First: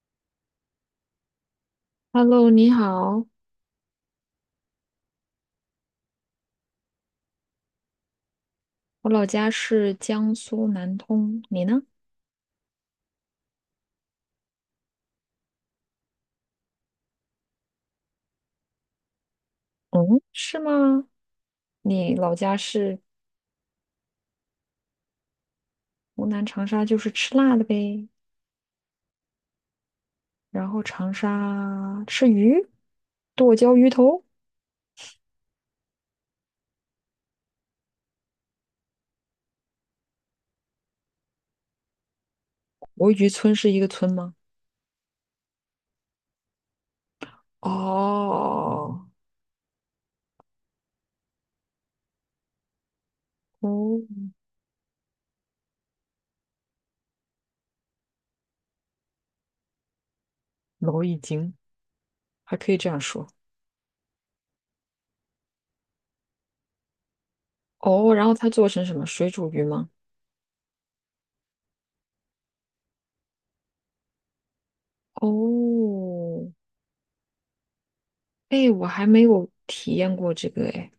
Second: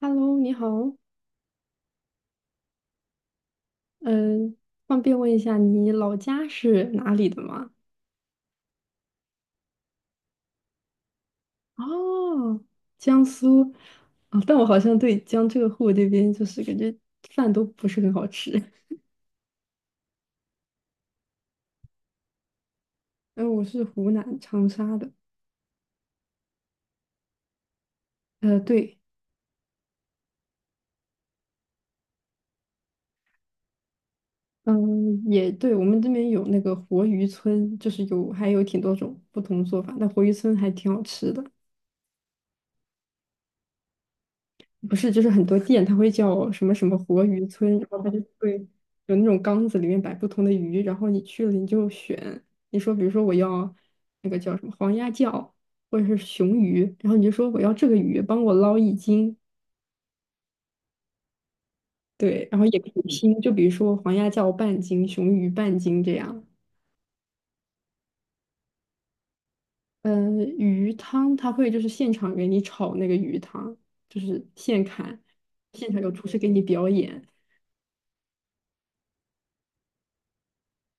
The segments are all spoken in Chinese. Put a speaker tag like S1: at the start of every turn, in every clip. S1: Hello,你好。
S2: Hello，你好，
S1: 嗯，方便问一下你老家是哪里的吗？
S2: 我老家是江苏南通，你呢？
S1: 哦，江苏，啊，但我好像对江浙沪这边就是感觉饭都不是很好吃。
S2: 嗯，是吗？你老家是
S1: 嗯，我是湖南长沙的。
S2: 湖南长沙，就是吃辣的呗。
S1: 对。
S2: 然后长沙吃鱼，剁椒鱼头。
S1: 嗯，也对，我们这边有那个活鱼村，就是有还有挺多种不同做法，但活鱼村还挺好吃的。
S2: 国鱼村是一个村吗？
S1: 不是，就是很多店它会叫什么什么活鱼村，然后它就会
S2: 哦，
S1: 有那种缸子里面摆不同的鱼，然后你去了你就选，你说比如说我要
S2: 哦，
S1: 那个叫什么黄鸭叫或者是雄鱼，然后你就说我要这个鱼，帮我捞一斤。
S2: 老已经
S1: 对，
S2: 还
S1: 然后
S2: 可
S1: 也
S2: 以
S1: 可
S2: 这样
S1: 以
S2: 说。
S1: 拼，就比如说黄鸭叫半斤，雄鱼半斤这样。
S2: 哦，然后它做成什么？水煮鱼吗？
S1: 嗯，鱼汤它会就是现场给你炒那个鱼汤，就是现砍，现场有厨师给
S2: 哦，
S1: 你表演，
S2: 哎，我还没有体验过这个哎。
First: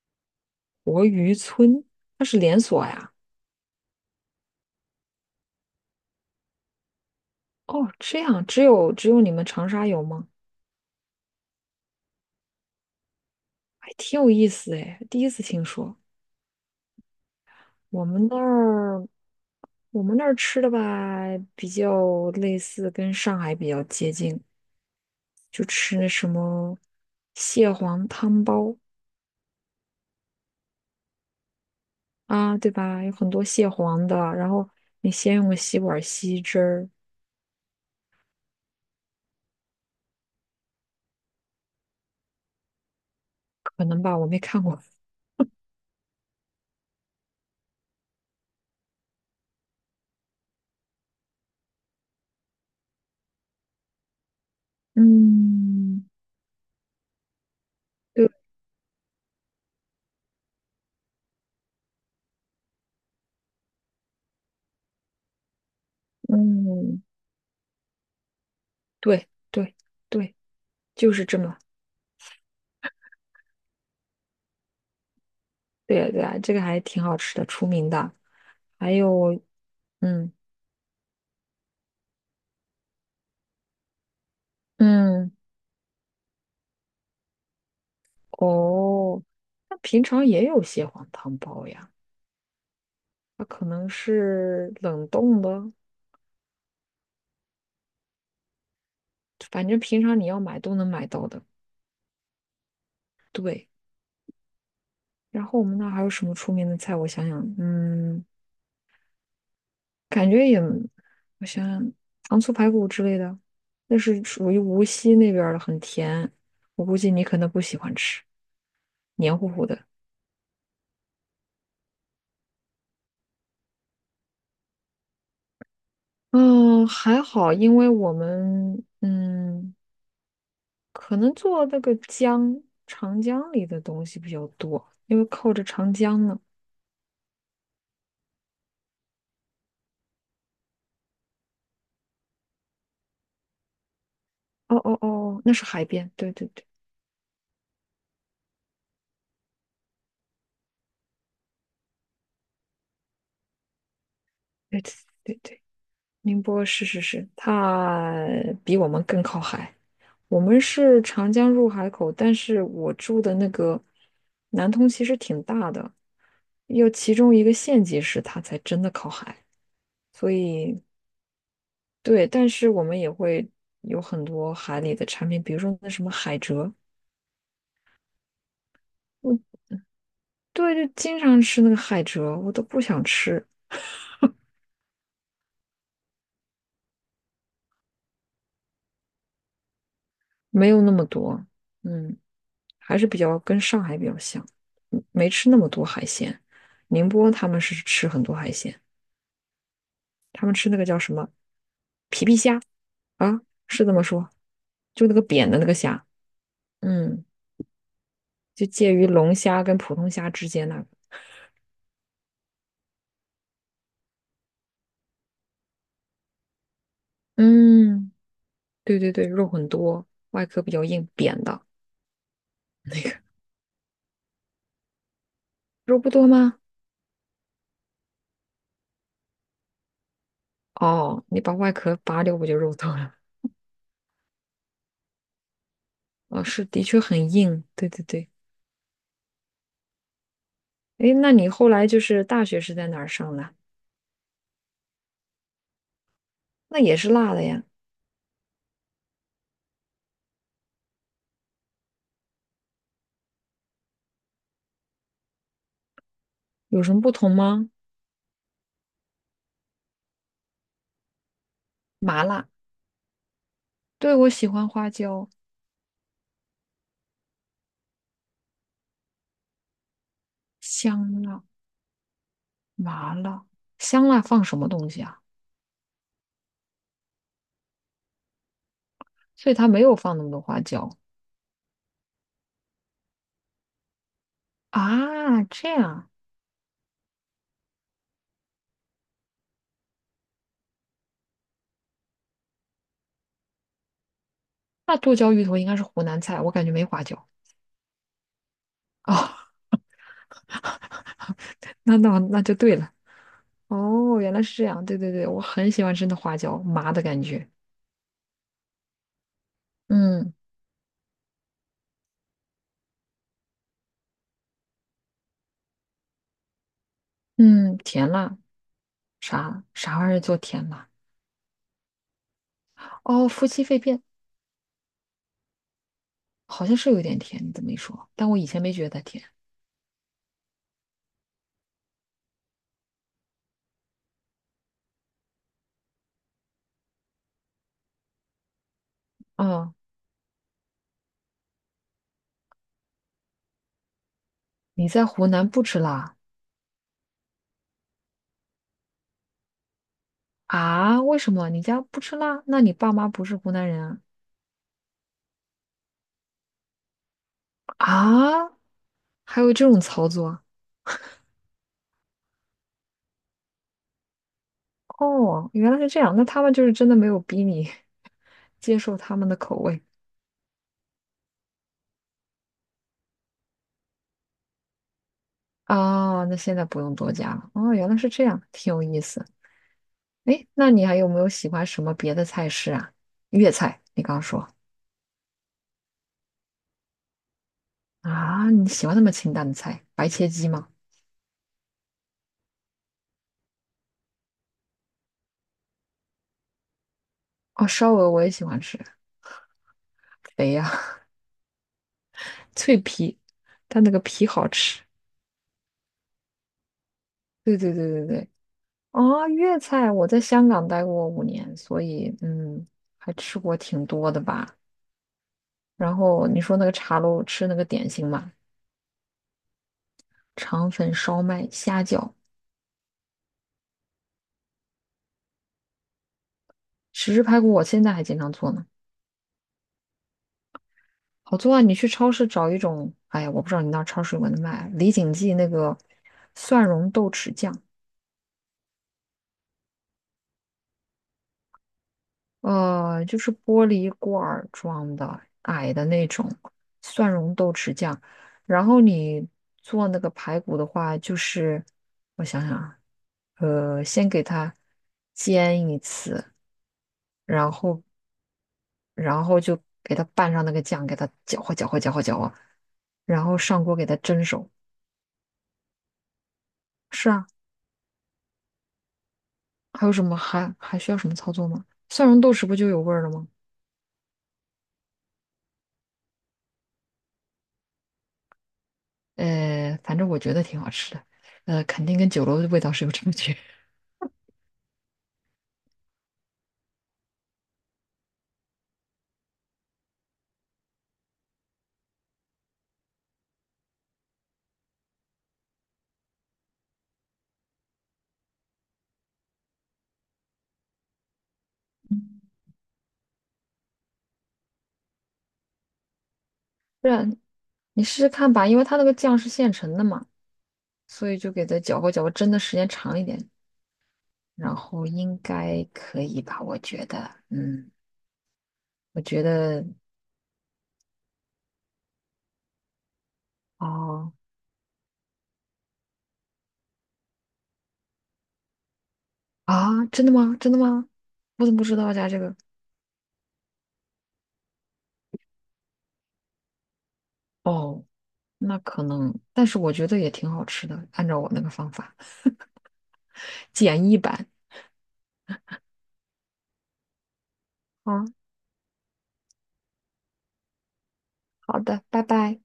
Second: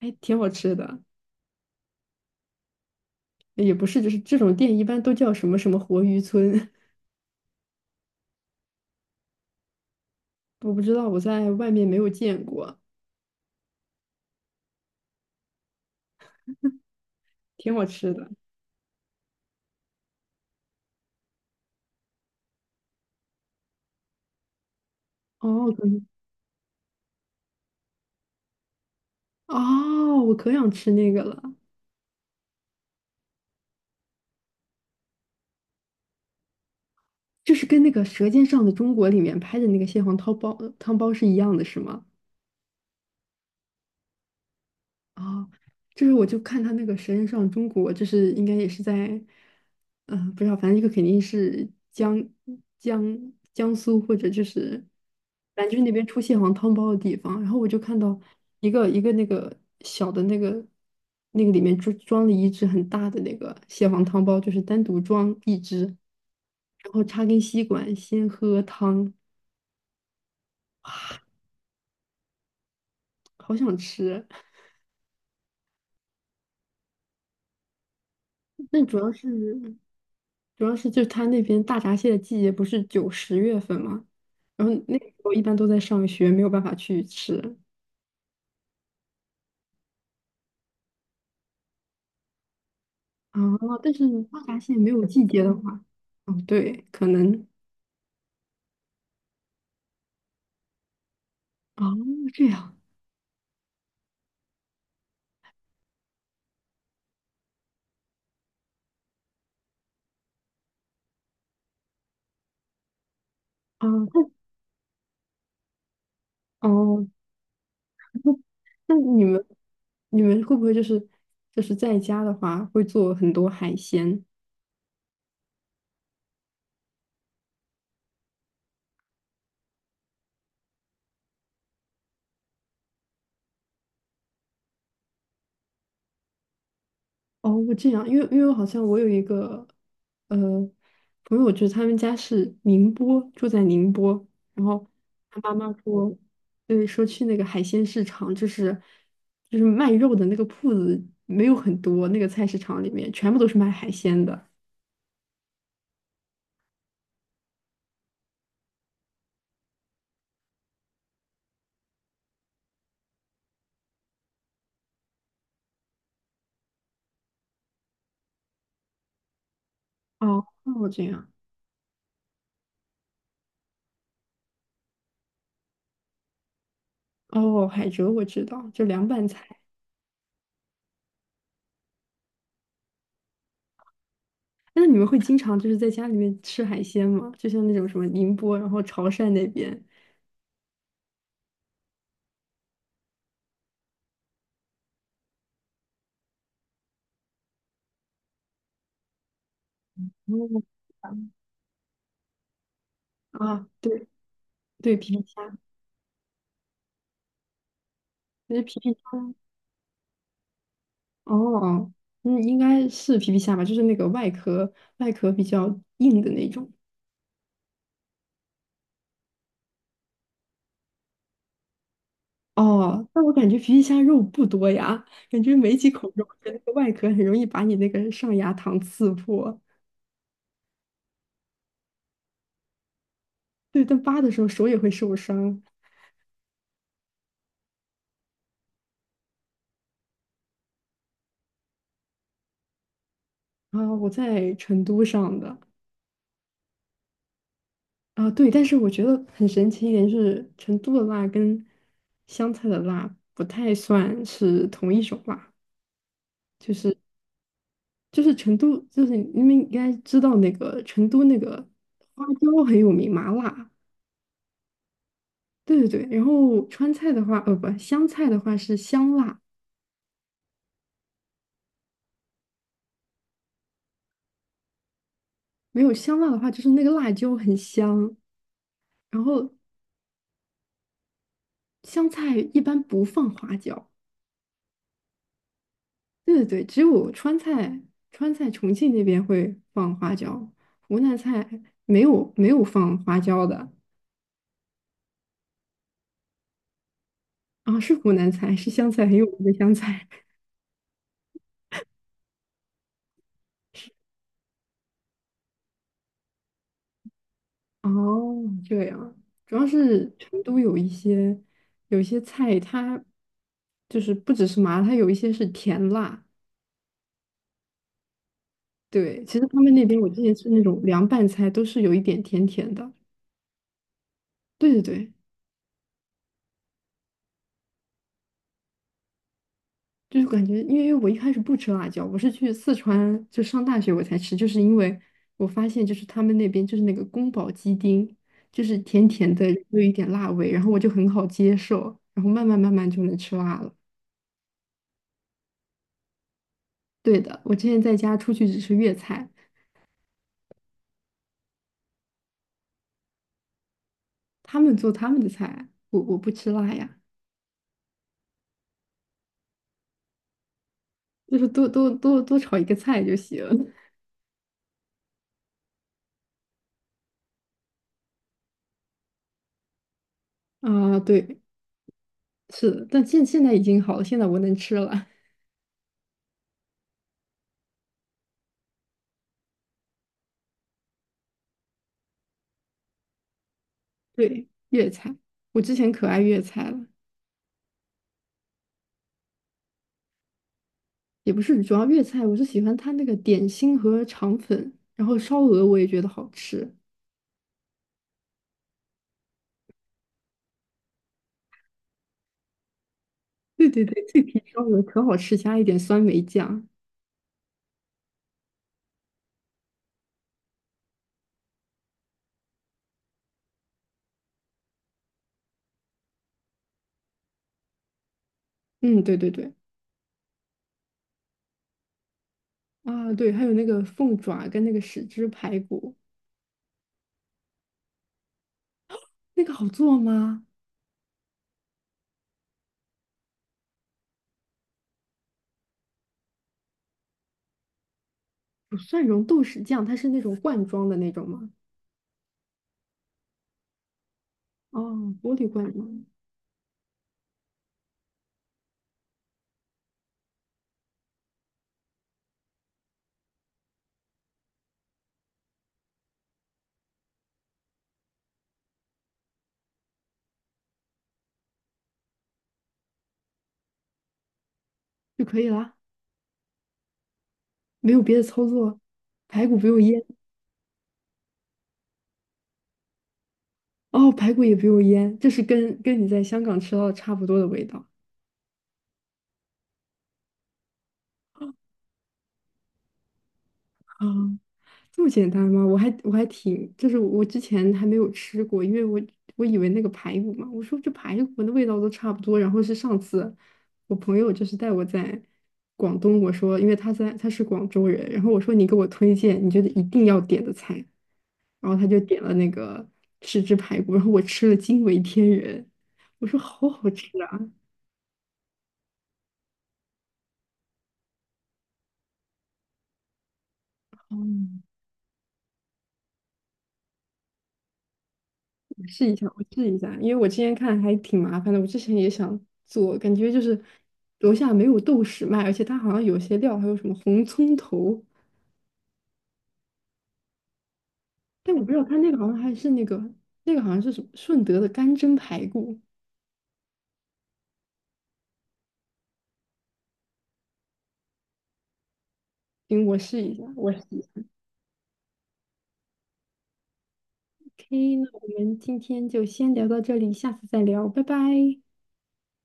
S1: 还挺好吃的。
S2: 活鱼村，它是连锁呀。
S1: 也不是，就是这种店一般都叫什么什么活鱼村。
S2: 哦，这样只有你们长沙有吗？
S1: 我不知道，我在外面没有见过，
S2: 还挺有意思哎，第一次听说。
S1: 挺好
S2: 我
S1: 吃
S2: 们
S1: 的。
S2: 那儿，我们那儿吃的吧，比较类似，跟上海比较接近，就
S1: 哦，可
S2: 吃
S1: 能
S2: 那什么蟹黄汤包
S1: 哦，我可想吃那个了。
S2: 啊，对吧？有很多蟹黄的，然后你先用个吸管吸汁儿，
S1: 就是跟那个《舌尖上的中国》里面拍的那个蟹黄汤包是一样的，是吗？
S2: 可能吧，我没看过。
S1: 哦，就是我就看他那个《舌尖上的中国》，就是应该也是在，不知道，反正一个肯定是江苏或者就是反正就是那
S2: 嗯，
S1: 边出蟹黄汤包的地方。然后我就看到
S2: 对，
S1: 一个那个小的那个那个里面装了一只很大的那个蟹黄汤包，就是单独装一只，然
S2: 嗯，
S1: 后插根吸管先喝汤。
S2: 对对对，就是这么。
S1: 好想吃。
S2: 对呀对呀，这个还挺好吃的，出名的。
S1: 但
S2: 还有，嗯
S1: 主要是就他那边大闸蟹的季节不是九十月份嘛，然后那个时候
S2: 嗯，
S1: 一般都在上学，没有办法去吃
S2: 哦，那平常也有蟹黄汤包呀，
S1: 啊。
S2: 它可能
S1: 但是大闸
S2: 是
S1: 蟹没有
S2: 冷
S1: 季
S2: 冻
S1: 节的
S2: 的，
S1: 话，哦，对，可能。
S2: 反正平常你要买都能买到的。
S1: 哦这样
S2: 对，然后我们那儿还有什么出名的菜？我想想，嗯，感觉也，我想想，糖醋排骨之类的，
S1: 啊，
S2: 那是
S1: 那
S2: 属于无锡那边儿的，很甜，我估
S1: 哦，
S2: 计你可能不喜欢吃，
S1: 那那你
S2: 黏
S1: 们
S2: 糊糊的。
S1: 你们会不会就是就是在家的话会做很多海鲜。
S2: 嗯，还好，因为我们嗯，可能做那个江长江里的东西比较多，因为靠着长江呢。
S1: 哦，这样，因为因为好像我有一个呃朋友，就是他们家是宁波，住在宁波，然
S2: 哦
S1: 后
S2: 哦
S1: 他
S2: 哦，
S1: 妈
S2: 那是
S1: 妈
S2: 海边，
S1: 说，
S2: 对对对
S1: 对，说去那个海鲜市场，就是就是卖肉的那个铺子没有很多，那个菜市场里面全部都是卖海鲜的。
S2: 对对对对，宁波是是是，它比我们更靠海。我们是长江入海口，但是我住的那个南通其实挺大的，要其中一个县级市，它才真的靠海。所
S1: 哦，
S2: 以
S1: 哦，这样。
S2: 对，但是我们也会有很多海里的产品，比如说那什么海蜇，
S1: 哦，海蜇我知道，就凉拌
S2: 我
S1: 菜。
S2: 对，就经常吃那个海蜇，我都不想吃，
S1: 那你们会经常就是在家里面吃海鲜吗？就像那种什么宁波，然后潮汕那边。
S2: 没有那么多，嗯，还是比较跟上海比较像，嗯没吃那么多海鲜。宁波他们是吃很多海鲜，他们
S1: 哦，
S2: 吃那个叫什么啊？
S1: 啊，
S2: 是这么
S1: 对
S2: 说，
S1: 对，
S2: 就那
S1: 皮
S2: 个
S1: 皮
S2: 扁
S1: 虾。
S2: 的那个虾，嗯，
S1: 那实
S2: 就
S1: 皮皮
S2: 介
S1: 虾
S2: 于龙虾跟普通虾之间那个，
S1: 哦，嗯，应该是皮皮虾吧，就是那个外壳比较硬的那种。
S2: 嗯，对对对，肉很多，外壳比较硬，扁的，
S1: 哦，但我感觉皮皮虾肉不多呀，感觉没几
S2: 肉不
S1: 口肉，
S2: 多
S1: 而且那
S2: 吗？
S1: 个外壳很容易把你那个上牙膛刺破。
S2: 哦，你把外壳拔掉不就肉豆了？
S1: 对，但扒的时候手也会受伤。
S2: 哦，是，的确很硬。对对对。诶，那你后来就是大学是在哪儿上的？
S1: 啊，我在成都上的。
S2: 那也是辣的呀，
S1: 啊，对，但是我觉得很神奇一点就是，成都的辣跟湘菜的辣不太算是同一种辣。就
S2: 有什
S1: 是。
S2: 么不同吗？
S1: 就是成都，就是你们应该知道那个成都那个
S2: 麻
S1: 花
S2: 辣，
S1: 椒很有名，麻辣。
S2: 对，我喜欢花椒、
S1: 对对对，然后川菜的话，呃，不，湘菜的话是香辣，
S2: 香辣、麻辣。香辣放什么东西啊？
S1: 没有香辣的话就是那个辣椒很香。然后
S2: 所以它没有放那么多花椒
S1: 湘菜一般不放花椒，
S2: 啊。这样，
S1: 对对对，只有川菜，川菜重庆那边会放花椒，湖南菜没有放花椒的。
S2: 那剁椒鱼头应该是湖南菜，我感觉没花椒。
S1: 啊，是湖南菜，是湘菜，很有名的
S2: 哦，
S1: 湘菜。
S2: 那就对了。哦，原来是这样。对对对，我很喜欢吃那花椒麻的感觉。
S1: 哦，这样，主要是
S2: 嗯
S1: 成都有一些菜，它就是不只是麻，它有一些是甜辣。
S2: 嗯，甜辣，
S1: 对，其实他
S2: 啥
S1: 们那边
S2: 啥
S1: 我
S2: 玩意儿
S1: 之前
S2: 叫
S1: 吃那
S2: 甜
S1: 种
S2: 辣？
S1: 凉拌菜，都是有一点甜甜的。
S2: 哦，夫妻肺片
S1: 对对对，
S2: 好像是有点甜，你这么一说，但我以前没觉得它甜。
S1: 就是感觉，因为我一开始不吃辣椒，我是去四川就上大学我才吃，就是因为我发现就是他们那边就是那个宫保鸡丁，就是甜甜的，
S2: 哦，
S1: 又有一点辣味，然后我就很好接受，然后慢慢就能吃辣了。
S2: 你在湖南不吃辣
S1: 对的，我之前在家出去只吃粤菜，
S2: 啊？为什么？你家不吃辣？那你爸妈不是湖南人啊？
S1: 他们做他们的菜，我不吃辣呀，
S2: 啊？还有这种操作啊？
S1: 就是多炒一个菜就行。
S2: 哦，原来是这样，那他们就是真的没有逼你 接受他们的口味
S1: 啊，对，是的，但现在已经好了，现在我能吃了。
S2: 啊。那现在不用多加了。哦，原来是这样，挺有意思。哎，那你还有没有喜欢什么别的菜式啊？粤菜，你刚说。
S1: 对，粤菜，我之前可爱粤菜了，
S2: 啊，你喜欢那么清淡的菜？白切鸡吗？
S1: 也不是主要粤菜，我是喜欢它那个点心和肠粉，然后烧鹅我也觉得好吃。
S2: 哦，烧鹅我也喜欢吃，肥呀、脆皮，
S1: 对
S2: 但
S1: 对
S2: 那个
S1: 对，脆
S2: 皮
S1: 皮
S2: 好
S1: 烧鹅
S2: 吃。
S1: 可好吃，加一点酸梅酱。
S2: 对对对对对。哦，粤菜我在香港待过5年，所以嗯，还吃过挺多的吧。然后你说那个茶楼吃那个点心嘛，
S1: 嗯，对对对，
S2: 肠粉、烧麦、虾饺、
S1: 啊对，还有那个凤爪跟那个豉汁排骨。
S2: 豉汁排骨，我现在还经常做呢。
S1: 那个好做吗？
S2: 好做啊！你去超市找一种，哎呀，我不知道你那儿超市有没有卖李锦记那个蒜蓉豆豉酱，
S1: 有蒜蓉豆豉酱，它是那种罐装的那种吗？
S2: 就是玻璃罐儿
S1: 哦，
S2: 装的，
S1: 玻璃罐
S2: 矮的
S1: 装
S2: 那种蒜蓉豆豉酱。然后你做那个排骨的话，就是我想想啊，先给它煎一次，然后然后就给它拌上那个酱，给它搅和搅和搅和搅和，然后上锅给它蒸熟。
S1: 就可以啦，
S2: 是啊，
S1: 没有别的操作。排骨不用
S2: 还有什
S1: 腌，
S2: 么还需要什么操作吗？蒜蓉豆豉不就有味儿了吗？
S1: 哦，排骨也不用腌，这是跟你在香港吃到的差不多的味道。
S2: 反正我觉得挺好吃的，肯定跟酒楼的味道是有差距。
S1: 啊，这么简单吗？我还挺，就是我之前还没有吃过，因为我以为那个排骨嘛，我说这排骨的味道都差不多。然后是上次我朋友就是带我在广东，我说因为他是广州人，然后我说你给我推荐你觉得一定要点的菜，然后他就点了那个豉汁排骨，然后我吃了惊为天人，我说好
S2: 不
S1: 好吃
S2: 然
S1: 啊！
S2: 你试试看吧，因为它那个酱是现成的嘛，所以就给它搅和搅和，蒸的时间长一点，然
S1: 嗯，
S2: 后应该可以吧？我觉得，嗯，
S1: 我
S2: 我
S1: 试一
S2: 觉
S1: 下，我
S2: 得，
S1: 试一下，因为我之前看还挺麻烦的，我之前也想做，感觉就是
S2: 哦，
S1: 楼下没有豆豉卖，而且它好像有些料还有什么红葱头，
S2: 啊，真的吗？真的吗？我怎
S1: 但
S2: 么
S1: 我
S2: 不
S1: 不
S2: 知
S1: 知道
S2: 道
S1: 它
S2: 加
S1: 那个
S2: 这
S1: 好像
S2: 个？
S1: 还是那个好像是什么顺德的干蒸排骨，
S2: 哦，那可能，但是我觉得也挺好吃的，按照我那个方法，
S1: 行，我试一下，我
S2: 简易版。
S1: OK,
S2: 啊，
S1: 那我们今天就先聊到这里，下次再聊，拜拜。
S2: 好的，拜拜。